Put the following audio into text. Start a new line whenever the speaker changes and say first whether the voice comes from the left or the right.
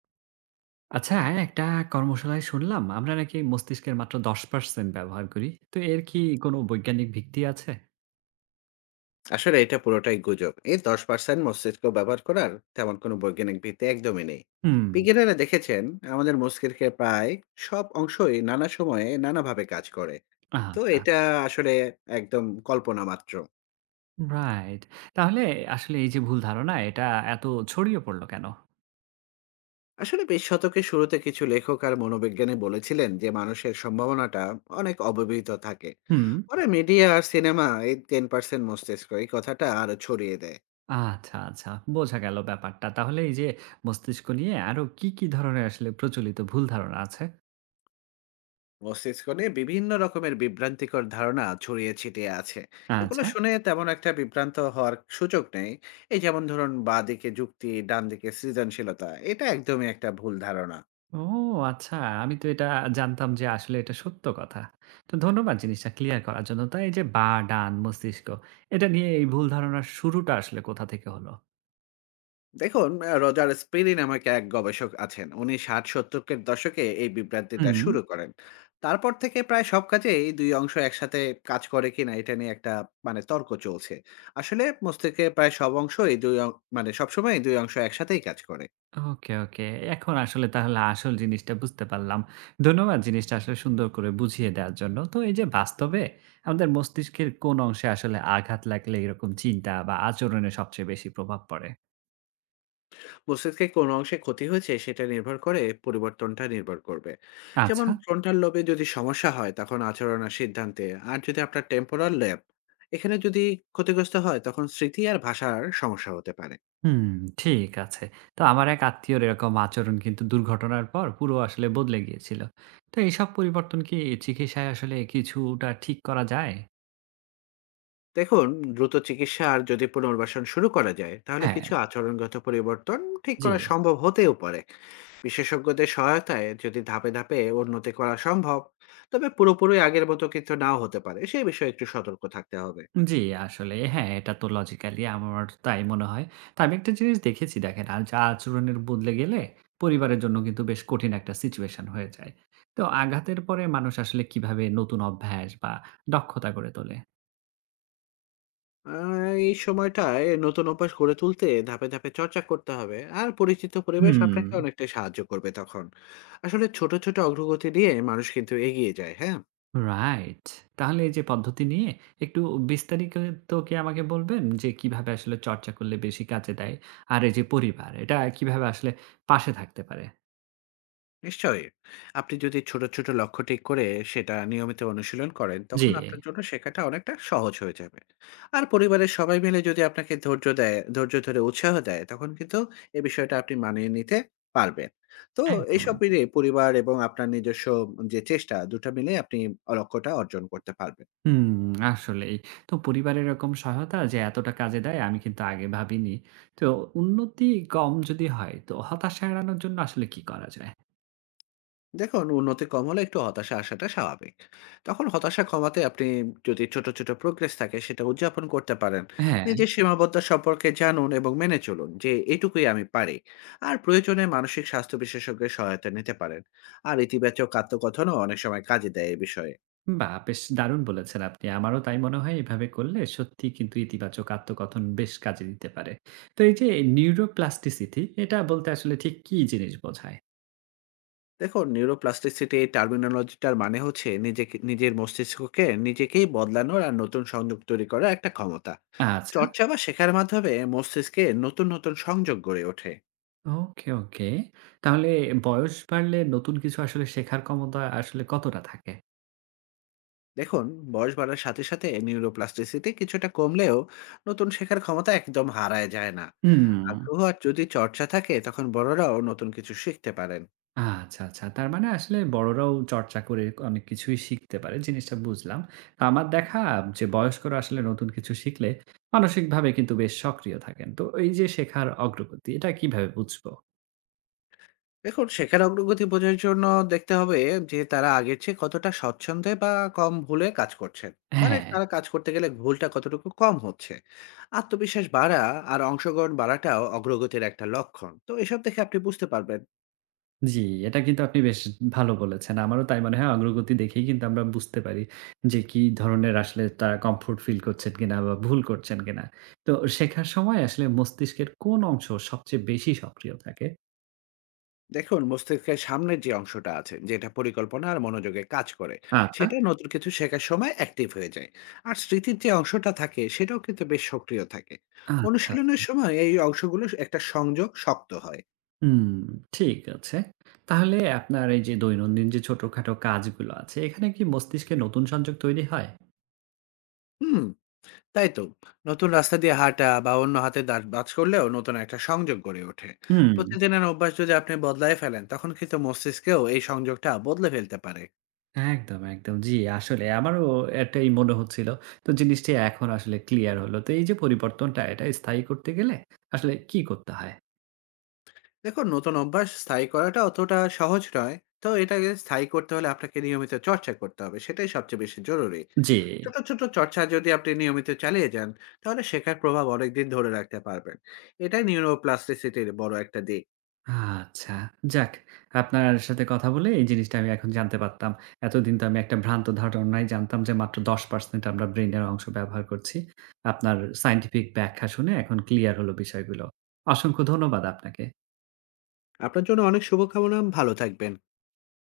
right: আচ্ছা, একটা কর্মশালায় শুনলাম আমরা নাকি মস্তিষ্কের মাত্র 10% ব্যবহার করি। তো এর কি কোনো বৈজ্ঞানিক ভিত্তি আছে?
left: আসলে এটা পুরোটাই গুজব, এই ১০% মস্তিষ্ক ব্যবহার করার তেমন কোনো বৈজ্ঞানিক ভিত্তি একদমই নেই।
right: হুম,
left: বিজ্ঞানীরা দেখেছেন আমাদের মস্তিষ্কের প্রায় সব অংশই নানা সময়ে নানাভাবে কাজ করে। তো
right: আচ্ছা,
left: এটা আসলে একদম কল্পনা মাত্র।
right: রাইট। তাহলে আসলে এই যে ভুল ধারণা এটা এত ছড়িয়ে পড়ল কেন?
left: আসলে ২০ শতকের শুরুতে কিছু লেখক আর মনোবিজ্ঞানী বলেছিলেন যে মানুষের সম্ভাবনাটা অনেক অব্যবহৃত থাকে।
right: হুম,
left: পরে মিডিয়া আর সিনেমা এই ১০% মস্তিষ্ক এই কথাটা আরো ছড়িয়ে দেয়।
right: আচ্ছা, আচ্ছা, বোঝা গেল ব্যাপারটা। তাহলে এই যে মস্তিষ্ক নিয়ে আরো কি, কি ধরনের আসলে প্রচলিত ভুল ধারণা আছে?
left: মস্তিষ্কনে বিভিন্ন রকমের বিভ্রান্তিকর ধারণা ছড়িয়ে ছিটিয়ে আছে। এগুলো
right: আচ্ছা।
left: শুনে তেমন একটা বিভ্রান্ত হওয়ার সুযোগ নেই। এই যেমন ধরুন বাঁ দিকে যুক্তি, ডান দিকে সৃজনশীলতা, এটা একদমই একটা ভুল ধারণা।
right: ও আচ্ছা। আমি তো এটা জানতাম যে আসলে এটা সত্য কথা। তো ধন্যবাদ জিনিসটা ক্লিয়ার করার জন্য। তো এই যে বা, ডান, মস্তিষ্ক এটা নিয়ে এই ভুল ধারণার শুরুটা আসলে কোথা থেকে হলো?
left: দেখুন, রজার স্পিরি নামক এক গবেষক আছেন, উনি ষাট সত্তরের দশকে এই বিভ্রান্তিটা
right: হুম।
left: শুরু করেন। তারপর থেকে প্রায় সব কাজে এই দুই অংশ একসাথে কাজ করে কিনা এটা নিয়ে একটা মানে তর্ক চলছে। আসলে মস্তিষ্কে প্রায় সব অংশ এই মানে সবসময় এই দুই অংশ একসাথেই কাজ করে।
right: ওকে, ওকে। এখন আসলে তাহলে আসল জিনিসটা বুঝতে পারলাম। ধন্যবাদ জিনিসটা আসলে সুন্দর করে বুঝিয়ে দেওয়ার জন্য। তো এই যে বাস্তবে আমাদের মস্তিষ্কের কোন অংশে আসলে আঘাত লাগলে এরকম চিন্তা বা আচরণে সবচেয়ে বেশি প্রভাব পড়ে?
left: মস্তিষ্কের কোন অংশে ক্ষতি হয়েছে সেটা নির্ভর করে, পরিবর্তনটা নির্ভর করবে। যেমন
right: আচ্ছা।
left: ফ্রন্টাল লোবে যদি সমস্যা হয় তখন আচরণ আর সিদ্ধান্তে। আর যদি আপনার টেম্পোরাল ল্যাব এখানে যদি ক্ষতিগ্রস্ত হয় তখন স্মৃতি আর ভাষার সমস্যা হতে পারে।
right: হুম, ঠিক আছে। তো আমার এক আত্মীয়র এরকম আচরণ কিন্তু দুর্ঘটনার পর পুরো আসলে বদলে গিয়েছিল। তো এইসব পরিবর্তন কি চিকিৎসায় আসলে কিছুটা ঠিক করা যায়?
left: দেখুন, দ্রুত চিকিৎসা আর যদি পুনর্বাসন শুরু করা যায় তাহলে
right: হ্যাঁ।
left: কিছু আচরণগত পরিবর্তন ঠিক
right: জি,
left: করা সম্ভব হতেও পারে। বিশেষজ্ঞদের সহায়তায় যদি ধাপে ধাপে উন্নতি করা সম্ভব, তবে পুরোপুরি আগের মতো কিন্তু নাও হতে পারে, সেই বিষয়ে একটু সতর্ক থাকতে হবে।
right: জি, আসলে হ্যাঁ, এটা তো লজিক্যালি আমার তাই মনে হয়। তো আমি একটা জিনিস দেখেছি দেখেন, আজ আচরণের বদলে গেলে পরিবারের জন্য কিন্তু বেশ কঠিন একটা সিচুয়েশন হয়ে যায়। তো আঘাতের পরে মানুষ আসলে কিভাবে নতুন অভ্যাস বা দক্ষতা গড়ে তোলে?
left: আ এই সময়টায় নতুন অভ্যাস গড়ে তুলতে ধাপে, ধাপে চর্চা করতে হবে। আর পরিচিত পরিবেশ
right: হুম।
left: আপনাকে অনেকটাই সাহায্য করবে তখন। আসলে ছোট, ছোট অগ্রগতি দিয়ে মানুষ কিন্তু এগিয়ে যায়, হ্যাঁ?
right: রাইট। তাহলে এই যে পদ্ধতি নিয়ে একটু বিস্তারিত কি আমাকে বলবেন যে কিভাবে আসলে চর্চা করলে বেশি কাজে দেয়? আর এই যে পরিবার এটা কিভাবে আসলে পাশে থাকতে পারে?
left: নিশ্চয়ই। আপনি যদি ছোট, ছোট লক্ষ্য ঠিক করে সেটা নিয়মিত অনুশীলন করেন,
right: জি।
left: তখন আপনার জন্য শেখাটা অনেকটা সহজ হয়ে যাবে। আর পরিবারের সবাই মিলে যদি আপনাকে ধৈর্য দেয়, ধৈর্য ধরে উৎসাহ দেয়, তখন কিন্তু এ বিষয়টা আপনি মানিয়ে নিতে পারবেন। তো
right: একদম,
left: এইসব
right: একদম।
left: মিলিয়ে পরিবার এবং আপনার নিজস্ব যে চেষ্টা, ২টা টা মিলে আপনি লক্ষ্যটা অর্জন করতে পারবেন।
right: হুম, আসলেই। তো পরিবারের এরকম সহায়তা যে এতটা কাজে দেয় আমি কিন্তু আগে ভাবিনি। তো উন্নতি কম যদি হয় তো হতাশা এড়ানোর জন্য আসলে কি করা যায়?
left: দেখুন, উন্নতি কম হলে একটু হতাশা আসাটা স্বাভাবিক। তখন হতাশা কমাতে আপনি যদি ছোট ছোট প্রোগ্রেস থাকে সেটা উদযাপন করতে পারেন।
right: হ্যাঁ।
left: নিজের সীমাবদ্ধতা সম্পর্কে জানুন এবং মেনে চলুন যে এটুকুই আমি পারি। আর প্রয়োজনে মানসিক স্বাস্থ্য বিশেষজ্ঞের সহায়তা নিতে পারেন। আর ইতিবাচক আত্মকথনও অনেক সময় কাজে দেয় এই বিষয়ে।
right: বাহ! বেশ দারুণ বলেছেন আপনি। আমারও তাই মনে হয় এভাবে করলে সত্যিই কিন্তু ইতিবাচক আত্মকথন বেশ কাজে দিতে পারে। তো এই যে নিউরোপ্লাস্টিসিটি এটা বলতে আসলে ঠিক কী জিনিস বোঝায়?
left: দেখুন, নিউরোপ্লাস্টিসিটি এই টার্মিনোলজিটার মানে হচ্ছে নিজেকে, নিজের মস্তিষ্ককে নিজেকেই বদলানোর আর নতুন সংযোগ তৈরি করার একটা ক্ষমতা।
right: আচ্ছা।
left: চর্চা বা শেখার মাধ্যমে মস্তিষ্কে নতুন নতুন সংযোগ গড়ে ওঠে।
right: ওকে, ওকে। তাহলে বয়স বাড়লে নতুন কিছু আসলে শেখার ক্ষমতা আসলে কতটা থাকে?
left: দেখুন, বয়স বাড়ার সাথে সাথে নিউরোপ্লাস্টিসিটি কিছুটা কমলেও নতুন শেখার ক্ষমতা একদম হারায় যায় না।
right: হুম।
left: আগ্রহ আর যদি চর্চা থাকে তখন বড়রাও নতুন কিছু শিখতে পারেন।
right: আচ্ছা, আচ্ছা। তার মানে আসলে বড়রাও চর্চা করে অনেক কিছুই শিখতে পারে। জিনিসটা বুঝলাম। তো আমার দেখা যে বয়স্করা আসলে নতুন কিছু শিখলে মানসিকভাবে কিন্তু বেশ সক্রিয় থাকেন। তো এই যে শেখার অগ্রগতি এটা কিভাবে বুঝবো?
left: দেখুন, শেখার অগ্রগতি বোঝার জন্য দেখতে হবে যে তারা আগের চেয়ে কতটা স্বচ্ছন্দে বা কম ভুলে কাজ করছেন। মানে
right: হ্যাঁ।
left: তারা কাজ করতে গেলে ভুলটা কতটুকু কম হচ্ছে, আত্মবিশ্বাস বাড়া আর অংশগ্রহণ বাড়াটাও অগ্রগতির একটা লক্ষণ, তো এসব দেখে আপনি বুঝতে পারবেন।
right: জি, এটা কিন্তু আপনি বেশ ভালো বলেছেন। আমারও তাই মনে হয় অগ্রগতি দেখেই কিন্তু আমরা বুঝতে পারি যে কি ধরনের আসলে তারা কমফোর্ট ফিল করছেন কিনা বা ভুল করছেন কিনা। তো শেখার সময় আসলে মস্তিষ্কের কোন অংশ সবচেয়ে বেশি সক্রিয় থাকে?
left: দেখুন, মস্তিষ্কের সামনের যে অংশটা আছে, যেটা পরিকল্পনা আর মনোযোগে কাজ করে,
right: আচ্ছা,
left: সেটা নতুন কিছু শেখার সময় অ্যাক্টিভ হয়ে যায়। আর স্মৃতির যে অংশটা থাকে সেটাও কিন্তু বেশ সক্রিয় থাকে।
right: আচ্ছা, আচ্ছা।
left: অনুশীলনের সময় এই অংশগুলো একটা সংযোগ শক্ত হয়।
right: হুম, ঠিক আছে। তাহলে আপনার এই যে দৈনন্দিন যে ছোটখাটো কাজগুলো আছে, এখানে কি মস্তিষ্কে নতুন সংযোগ তৈরি হয়?
left: হুম, তাই তো। নতুন রাস্তা দিয়ে হাঁটা বা অন্য হাতে দাঁত বাজ করলেও নতুন একটা সংযোগ গড়ে ওঠে।
right: হুম,
left: প্রতিদিনের অভ্যাস যদি আপনি বদলায় ফেলেন তখন কিন্তু মস্তিষ্কেও এই সংযোগটা বদলে ফেলতে পারে।
right: একদম, একদম। জি, আসলে আমারও এটাই মনে হচ্ছিল। তো জিনিসটি এখন আসলে ক্লিয়ার হলো। তো এই যে পরিবর্তনটা, এটা স্থায়ী করতে গেলে আসলে কি করতে হয়?
left: দেখুন, নতুন অভ্যাস স্থায়ী করাটা অতটা সহজ নয়। তো এটাকে স্থায়ী করতে হলে আপনাকে নিয়মিত চর্চা করতে হবে। সেটাই সবচেয়ে বেশি জরুরি।
right: জি।
left: ছোট, ছোট চর্চা যদি আপনি নিয়মিত চালিয়ে যান, তাহলে শেখার প্রভাব অনেকদিন ধরে রাখতে পারবেন। এটাই নিউরোপ্লাস্টিসিটির বড় একটা দিক।
right: আচ্ছা। যাক, আপনার সাথে কথা বলে এই জিনিসটা আমি এখন জানতে পারতাম। এতদিন তো আমি একটা ভ্রান্ত ধারণায় জানতাম যে মাত্র ১০% আমরা ব্রেইনের অংশ ব্যবহার করছি। আপনার সায়েন্টিফিক ব্যাখ্যা শুনে এখন ক্লিয়ার হলো বিষয়গুলো। অসংখ্য ধন্যবাদ আপনাকে।
left: আপনার জন্য অনেক শুভকামনা। ভালো থাকবেন।